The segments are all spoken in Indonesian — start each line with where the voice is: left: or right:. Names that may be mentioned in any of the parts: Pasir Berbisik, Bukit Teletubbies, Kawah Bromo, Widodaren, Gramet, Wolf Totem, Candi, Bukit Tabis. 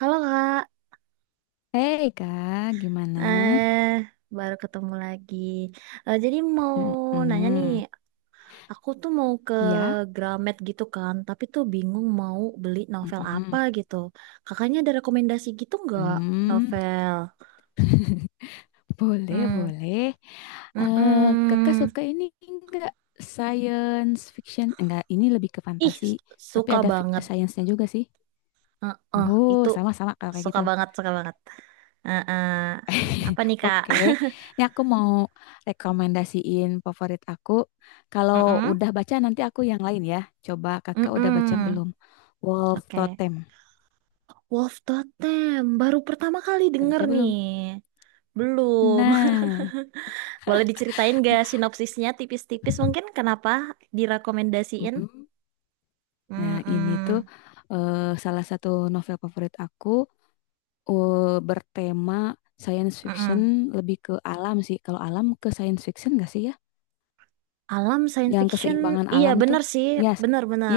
right: Halo Kak,
left: Hei kak, gimana?
right: eh baru ketemu lagi. Eh, jadi mau nanya nih,
left: Mm-mm.
right: aku tuh mau ke
left: Ya,
right: Gramet gitu kan, tapi tuh bingung mau beli novel apa
left: mm-mm.
right: gitu. Kakaknya ada rekomendasi gitu nggak
left: Hmm.
right: novel?
left: Boleh,
right: Hmm,
left: boleh. Eh, Kakak
right: mm-mm.
left: suka ini enggak science fiction? Enggak, ini lebih ke
right: Ih,
left: fantasi, tapi
right: suka
left: ada
right: banget.
left: science-nya juga sih.
right: Heeh,
left: Oh,
right: itu
left: sama-sama kalau kayak
right: suka
left: gitu.
right: banget, suka banget. Heeh. Apa nih Kak?
left: Oke, ini aku mau rekomendasiin favorit aku. Kalau
right: Mm-mm.
left: udah baca nanti aku yang lain ya. Coba kakak udah baca
right: Mm-mm.
left: belum? Wolf
right: Oke.
left: Totem.
right: Wolf Totem, baru pertama kali
left: Udah
right: denger
left: baca
right: nih.
left: belum?
right: Belum.
left: Nah,
right: Boleh diceritain gak sinopsisnya tipis-tipis mungkin kenapa direkomendasiin?
left: mm-mm. Nah, ini tuh
right: Mm-mm.
left: salah satu novel favorit aku, bertema science fiction
right: Mm-mm.
left: lebih ke alam sih. Kalau alam ke science fiction gak sih ya?
right: Alam science
left: Yang
right: fiction,
left: keseimbangan
right: iya
left: alam tuh.
right: bener sih,
left: Ya, s-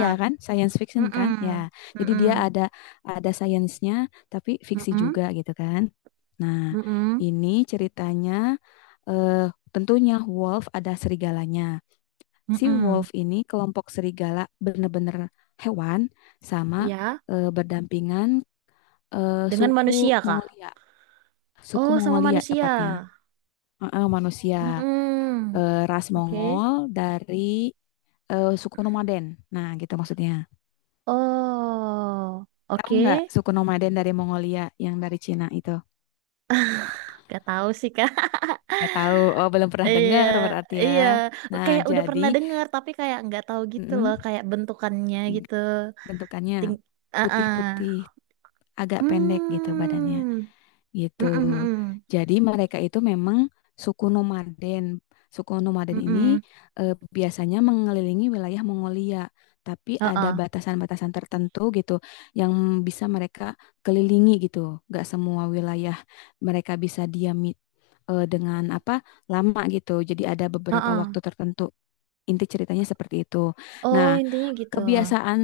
left: Ya kan? Science fiction
right: Mm-mm.
left: kan? Ya. Jadi
right: Mm-mm.
left: dia ada sainsnya tapi fiksi
right: Mm-mm.
left: juga gitu kan. Nah,
right: Mm-mm.
left: ini ceritanya eh tentunya wolf ada serigalanya. Si
right: Mm-mm.
left: wolf ini kelompok serigala bener-bener hewan sama,
right: Ya,
left: berdampingan, eh,
right: dengan
left: suku
right: manusia kah?
left: Mongolia, suku
right: Oh, sama
left: Mongolia
right: manusia.
left: tepatnya. Heeh, manusia,
right: Mm-mm.
left: ras
right: Oke.
left: Mongol dari, suku nomaden. Nah, gitu maksudnya.
right: Oh,
left: Tahu nggak
right: oke.
left: suku nomaden dari Mongolia yang dari Cina itu?
right: Gak tahu sih Kak.
left: Nggak tahu. Oh, belum pernah
right: Iya,
left: dengar berarti ya.
right: iya,
left: Nah,
right: kayak udah
left: jadi
right: pernah denger tapi kayak nggak tahu gitu loh,
left: mm,
right: kayak bentukannya gitu.
left: bentukannya
right: Ting, ah,
left: putih-putih
right: ah.
left: agak pendek gitu badannya
right: Hmm,
left: gitu.
right: mm mm mm
left: Jadi mereka itu memang suku nomaden. Suku
right: mm
left: nomaden ini,
right: mm.
left: biasanya mengelilingi wilayah Mongolia, tapi
right: Ah,
left: ada
right: ah.
left: batasan-batasan tertentu gitu yang bisa mereka kelilingi gitu. Gak semua wilayah mereka bisa diami, dengan apa lama gitu. Jadi ada
right: Ah,
left: beberapa waktu
right: ah.
left: tertentu. Inti ceritanya seperti itu.
right: Oh
left: Nah,
right: intinya gitu.
left: Kebiasaan,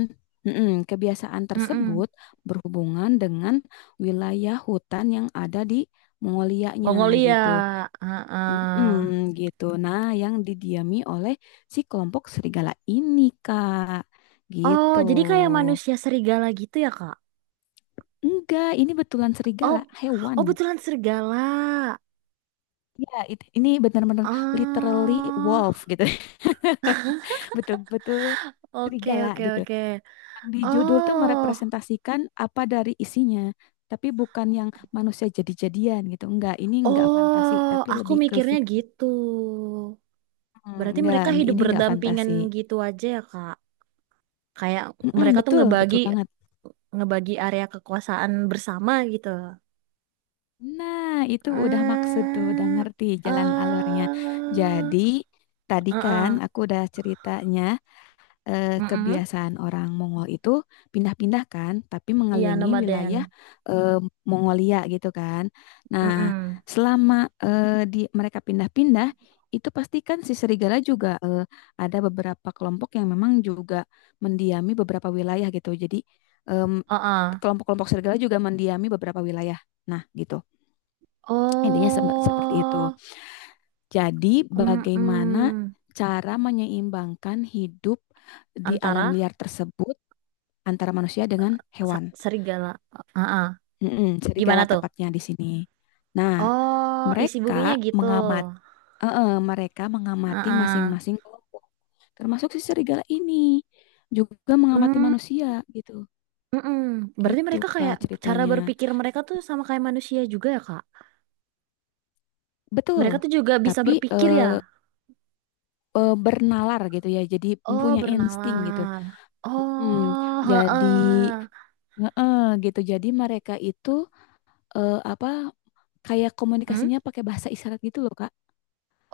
left: mm-mm, kebiasaan
right: Mm mm.
left: tersebut berhubungan dengan wilayah hutan yang ada di Mongolianya
right: Mongolia,
left: gitu.
right: ah, ah.
left: Mm-mm, gitu. Nah, yang didiami oleh si kelompok serigala ini, Kak.
right: Oh
left: Gitu.
right: jadi kayak manusia serigala gitu ya Kak?
left: Enggak, ini betulan serigala,
right: Oh,
left: hewan.
right: oh betulan serigala.
left: Ini benar-benar literally
right: Ah,
left: wolf gitu. Betul-betul
right: oke
left: serigala
right: oke
left: gitu.
right: oke.
left: Yang di judul tuh
right: Oh.
left: merepresentasikan apa dari isinya, tapi bukan yang manusia jadi-jadian gitu. Enggak, ini enggak fantasi,
right: Oh,
left: tapi
right: aku
left: lebih ke
right: mikirnya
left: fiksi.
right: gitu.
left: Hmm,
right: Berarti
left: enggak,
right: mereka hidup
left: ini enggak
right: berdampingan
left: fantasi.
right: gitu aja ya, Kak. Kayak
left: Mm-mm,
right: mereka tuh
left: betul,
right: ngebagi
left: betul banget.
right: ngebagi area kekuasaan bersama gitu.
left: Nah, itu udah maksud tuh, udah
right: Eh,
left: ngerti
right: eh,
left: jalan alurnya. Jadi, tadi
right: eh, eh.
left: kan aku udah ceritanya,
right: Mm-mm.
left: kebiasaan orang Mongol itu pindah-pindah kan, tapi
right: Iya,
left: mengelilingi
right: nomaden.
left: wilayah, eh, Mongolia gitu kan. Nah,
right: Mm-mm.
left: selama, di mereka pindah-pindah itu pastikan si serigala juga, ada beberapa kelompok yang memang juga mendiami beberapa wilayah gitu. Jadi, em,
right: Uh-uh.
left: kelompok-kelompok serigala juga mendiami beberapa wilayah. Nah, gitu. Intinya seperti itu.
right: Oh,
left: Jadi, bagaimana
right: mm-mm.
left: cara menyeimbangkan hidup di alam
right: Antara
left: liar tersebut antara manusia dengan hewan.
right: serigala. Uh-uh.
left: Mm-mm,
right: Gimana
left: serigala
right: tuh?
left: tepatnya di sini. Nah,
right: Oh, isi bukunya
left: mereka
right: gitu.
left: mengamati mereka mengamati
right: Heeh.
left: masing-masing kelompok. Termasuk si serigala ini juga mengamati manusia gitu.
right: Mm-mm. Berarti
left: Gitu
right: mereka
left: Kak
right: kayak cara
left: ceritanya.
right: berpikir mereka tuh sama kayak manusia juga ya, Kak? Mereka
left: Betul.
right: tuh juga bisa
left: Tapi,
right: berpikir ya.
left: bernalar gitu ya. Jadi
right: Oh,
left: punya insting gitu.
right: bernalar.
left: Hmm,
right: Oh,
left: jadi,
right: heeh.
left: gitu. Jadi mereka itu, apa kayak
right: Hmm?
left: komunikasinya pakai bahasa isyarat gitu loh Kak.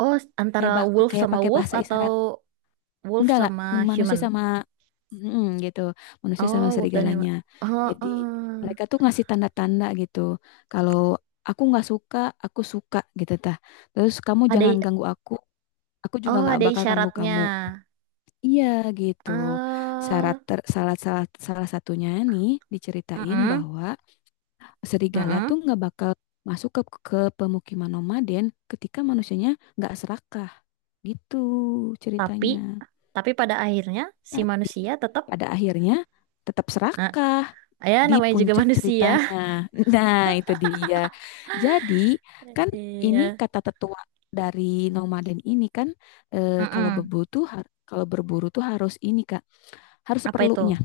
right: Oh, antara
left: kayak bak
right: wolf
left: kayak
right: sama
left: pakai
right: wolf
left: bahasa
right: atau
left: isyarat,
right: wolf
left: enggak,
right: sama
left: manusia
right: human?
left: sama gitu, manusia sama
right: Oh, wolf dan
left: serigalanya,
right: human.
left: jadi mereka
right: Heeh.
left: tuh ngasih tanda-tanda gitu, kalau aku nggak suka aku suka gitu tah, terus kamu
right: Ada
left: jangan
right: i-
left: ganggu aku juga
right: oh,
left: nggak
right: ada
left: bakal ganggu
right: isyaratnya.
left: kamu, iya gitu. syarat
right: Eh,
left: ter, salah salah salah satunya nih diceritain
right: mm-mm,
left: bahwa serigala tuh
right: mm-mm.
left: nggak bakal masuk ke pemukiman nomaden ketika manusianya nggak serakah gitu
right: Tapi
left: ceritanya.
right: tapi pada akhirnya si
left: Tapi
right: manusia tetap,
left: pada akhirnya tetap
right: ah,
left: serakah
right: ya
left: di
right: namanya juga
left: puncak
right: manusia.
left: ceritanya. Nah, itu dia. Jadi, kan ini
right: Iya.
left: kata tetua dari nomaden ini kan,
right: Mm-mm.
left: kalau berburu tuh harus ini Kak, harus
right: Apa itu?
left: seperlunya,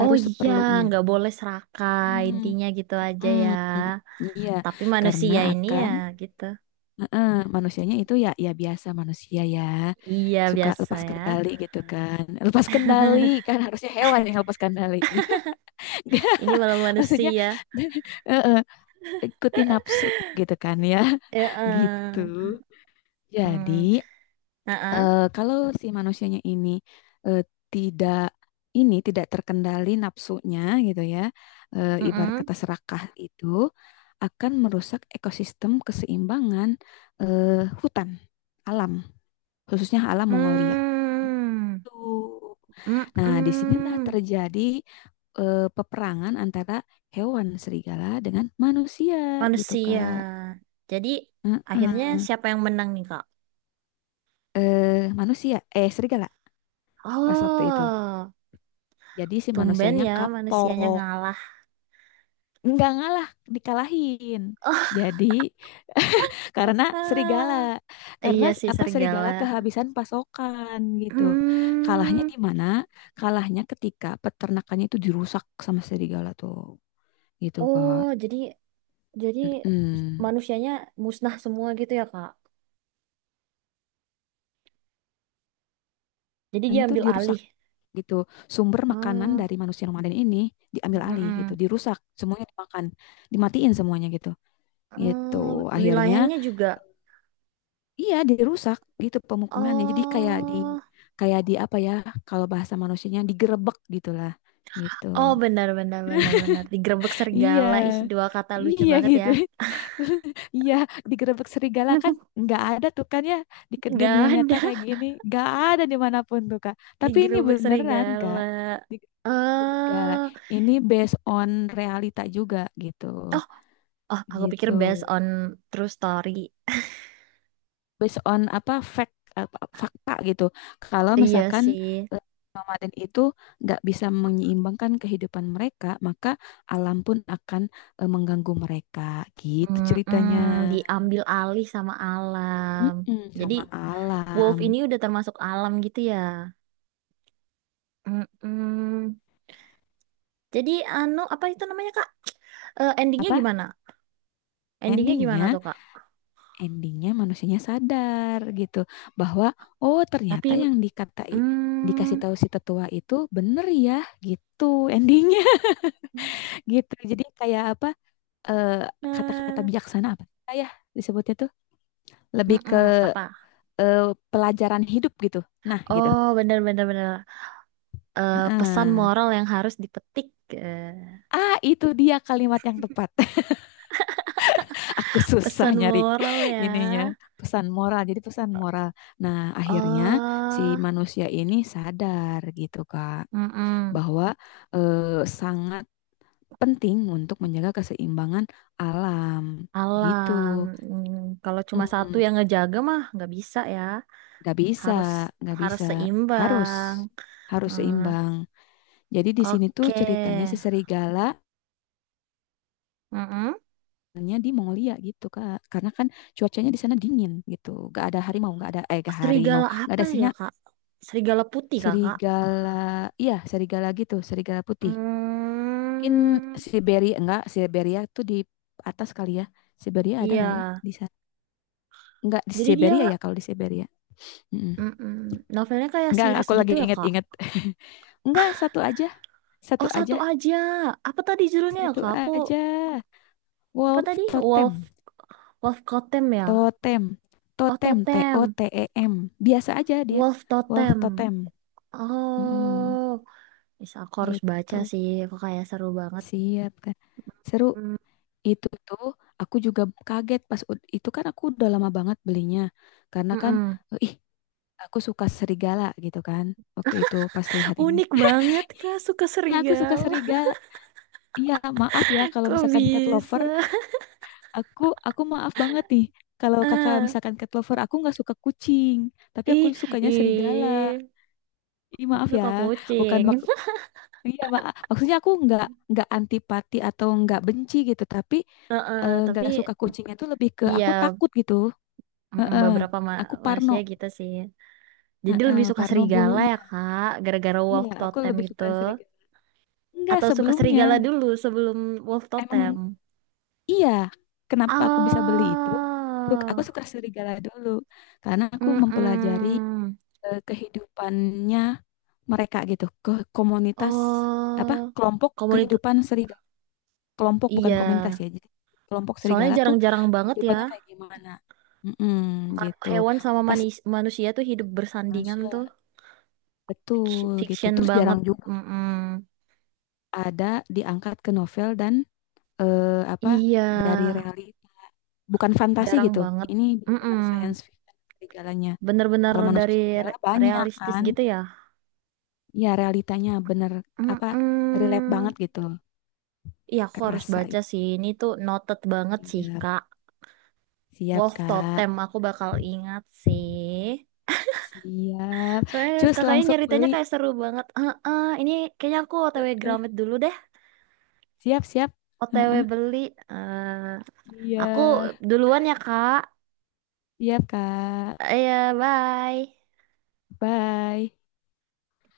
right: Oh iya,
left: seperlunya.
right: nggak boleh serakah.
left: Hmm.
right: Intinya gitu aja ya.
left: mm, Iya,
right: Tapi
left: karena
right: manusia ini ya
left: akan,
right: gitu.
left: manusianya itu ya, biasa manusia ya
right: Iya
left: suka
right: biasa
left: lepas
right: ya.
left: kendali gitu kan. Lepas kendali kan harusnya hewan yang lepas kendali.
right: Ini malah
left: Maksudnya,
right: manusia.
left: eh, eh, ikuti nafsu gitu kan ya.
right: Eh,
left: Gitu.
right: eh. Hmm.
left: Jadi,
right: Eh, eh.
left: kalau si manusianya ini, eh, tidak ini tidak terkendali nafsunya gitu ya. Ibarat
right: Mm-mm.
left: kata serakah itu akan merusak ekosistem keseimbangan, eh, hutan alam, khususnya alam Mongolia.
right: Mm.
left: Gitu. Nah, disinilah
right: Mm-mm.
left: terjadi, peperangan antara hewan serigala dengan manusia gitu
right: Manusia.
left: Kak.
right: Jadi akhirnya
left: Heeh.
right: siapa yang menang nih Kak?
left: Manusia, eh serigala pas waktu itu.
right: Oh,
left: Jadi si
right: tumben
left: manusianya
right: ya manusianya
left: kapok,
right: ngalah.
left: nggak ngalah, dikalahin. Jadi karena serigala,
right: Ah,
left: karena
right: iya sih
left: apa
right: serigala.
left: serigala kehabisan pasokan gitu. Kalahnya
right: Hmm.
left: di mana? Kalahnya ketika peternakannya itu dirusak sama serigala tuh, gitu
right: Oh,
left: Kak.
right: jadi
left: Mm-mm.
right: manusianya musnah semua gitu ya, Kak? Jadi dia
left: Makanannya tuh
right: ambil
left: dirusak
right: alih.
left: gitu. Sumber makanan
right: Oh,
left: dari manusia nomaden ini diambil alih gitu,
right: mm-mm.
left: dirusak, semuanya dimakan, dimatiin semuanya gitu. Gitu.
right: Oh,
left: Akhirnya
right: wilayahnya juga.
left: iya dirusak gitu pemukimannya. Jadi kayak di
right: Oh,
left: kayak di apa ya kalau bahasa manusianya digerebek gitulah. Gitu.
right: oh benar benar benar benar. Digerebek
left: Iya,
right: serigala. Ih, dua kata lucu
left: iya
right: banget ya.
left: gitu. Iya, digerebek serigala kan nggak ada tuh kan ya, di
right: Nggak
left: dunia nyata
right: ada
left: kayak gini, nggak ada dimanapun tuh Kak. Tapi ini
right: digerebek
left: beneran
right: serigala.
left: Kak, digerebek serigala.
right: Eh,
left: Ini based on realita juga gitu,
right: oh, oh, aku pikir
left: gitu.
right: based on true story.
left: Based on apa fact apa, fakta gitu. Kalau
right: Iya
left: misalkan,
right: sih.
left: eh, nomaden itu nggak bisa menyeimbangkan kehidupan mereka, maka alam pun akan, mengganggu mereka. Gitu
right: Mm-mm,
left: ceritanya.
right: diambil alih sama alam.
left: Mm-mm,
right: Jadi
left: sama
right: wolf
left: alam.
right: ini udah termasuk alam gitu ya. Mm-mm. Jadi anu apa itu namanya Kak? Eh, endingnya
left: Apa?
right: gimana? Endingnya gimana
left: Endingnya,
right: tuh Kak?
left: endingnya, manusianya sadar gitu bahwa, oh
right: Tapi,
left: ternyata yang dikatai dikasih
right: mm,
left: tahu si tetua itu bener ya, gitu endingnya, gitu. Jadi kayak apa? eh, Kata-kata
right: nah,
left: bijaksana apa ya disebutnya tuh lebih ke,
right: mm-mm, apa?
left: eh, pelajaran hidup gitu. Nah, gitu.
right: Oh bener-bener bener. Bener, bener. Eh, pesan
left: Heeh.
right: moral yang harus dipetik. Eh,
left: Ah, itu dia kalimat yang tepat. Aku susah
right: pesan
left: nyari
right: moral ya.
left: ininya, pesan moral. Jadi pesan moral. Nah, akhirnya si
right: Oh.
left: manusia ini sadar gitu, Kak,
right: Mm-mm.
left: bahwa, sangat penting untuk menjaga keseimbangan alam. Begitu.
right: Alam, kalau cuma satu
left: Hmm,
right: yang ngejaga mah nggak bisa ya.
left: nggak bisa,
right: Harus
left: gak
right: harus
left: bisa. Harus,
right: seimbang.
left: harus
right: Hmm,
left: seimbang. Jadi di sini tuh
right: oke.
left: ceritanya si serigala
right: Mm-mm.
left: nya di Mongolia gitu Kak. Karena kan cuacanya di sana dingin gitu. Gak ada harimau, gak ada gak harimau,
right: Serigala
left: gak
right: apa
left: ada singa,
right: ya Kak? Serigala putih Kakak.
left: serigala. Iya, serigala gitu, serigala putih. Mungkin
right: Hmm,
left: Siberia enggak, Siberia tuh di atas kali ya. Siberia ada nggak ya
right: iya.
left: di sana? Enggak di
right: Jadi dia
left: Siberia ya kalau di Siberia. Mm-mm.
right: mm-mm, novelnya kayak
left: Enggak,
right: series
left: aku
right: gitu
left: lagi
right: ya Kak?
left: inget-inget. Enggak, satu aja. Satu
right: Oh satu
left: aja.
right: aja. Apa tadi judulnya ya
left: Satu
right: Kak? Aku
left: aja.
right: apa
left: Wolf
right: tadi? Wolf
left: totem.
right: Wolf Totem ya?
left: Totem,
right: Oh
left: totem, T O
right: Totem.
left: T E M. Biasa aja dia.
right: Wolf
left: Wolf
right: Totem.
left: totem. Mm-mm,
right: Oh. Is aku harus baca
left: gitu.
right: sih, kok kayak seru banget.
left: Siap kan. Seru
right: Hmm,
left: itu tuh aku juga kaget pas itu kan aku udah lama banget belinya. Karena kan,
right: mm-mm.
left: ih, aku suka serigala gitu kan. Waktu itu pas lihat ini.
right: Unik banget Kak, suka
left: ya aku suka
right: serigala.
left: serigala. Iya, maaf ya kalau
right: Kok
left: misalkan cat lover,
right: bisa?
left: aku aku maaf banget nih. Kalau kakak
right: Ah,
left: misalkan cat lover, aku nggak suka kucing, tapi aku
right: ih,
left: sukanya serigala.
right: ih,
left: Ih,
right: aku
left: maaf ya,
right: suka
left: bukan
right: kucing.
left: mak iya mak. Maksudnya aku nggak antipati atau nggak benci gitu, tapi,
right: Heeh, tapi
left: nggak suka kucingnya tuh lebih ke aku
right: iya,
left: takut gitu. Heeh.
right: beberapa
left: Aku Parno.
right: manusia gitu sih. Jadi
left: Heeh,
right: lebih suka
left: Parno
right: serigala
left: bulunya.
right: ya Kak, gara-gara
left: Iya,
right: wolf
left: aku
right: totem
left: lebih
right: itu.
left: suka serigala. Enggak
right: Atau suka
left: sebelumnya,
right: serigala dulu sebelum wolf totem?
left: emang iya. Kenapa aku bisa beli itu? Tuh, aku
right: Oh,
left: suka serigala dulu karena aku mempelajari,
right: mm-mm.
left: kehidupannya mereka gitu, ke komunitas apa
right: Oh,
left: kelompok
right: komunitas.
left: kehidupan serigala, kelompok bukan
right: Iya,
left: komunitas ya. Jadi kelompok
right: soalnya
left: serigala tuh
right: jarang-jarang banget ya,
left: kehidupannya kayak gimana? Mm-mm, gitu.
right: hewan sama
left: Pas
right: manusia tuh hidup bersandingan tuh.
left: Malaysia betul gitu.
right: Fiction
left: Terus
right: banget.
left: jarang juga
right: Mm-mm.
left: ada diangkat ke novel dan, apa
right: Iya,
left: dari realita. Bukan fantasi
right: jarang
left: gitu.
right: banget.
left: Ini
right: Mm-mm.
left: benar-benar science fiction serigalanya.
right: Bener-bener
left: Kalau manusia
right: dari
left: serigala banyak
right: realistis
left: kan,
right: gitu ya.
left: ya realitanya bener apa relate
right: Mm-mm.
left: banget gitu.
right: Iya, aku harus
left: Kerasa
right: baca
left: ya.
right: sih. Ini tuh noted banget sih,
left: Siap,
right: Kak.
left: siap
right: Wolf
left: Kak.
right: Totem, aku bakal ingat sih.
left: Siap.
right: Soalnya
left: Cus
right: kakaknya
left: langsung
right: nyeritanya
left: beli.
right: kayak seru banget. Heeh, ini kayaknya aku OTW Gramet dulu deh.
left: Siap, siap.
right: OTW
left: Heeh.
right: beli. Eh,
left: Iya,
right: aku duluan ya, Kak.
left: siap, Kak.
right: Eh, ya, bye.
left: Bye.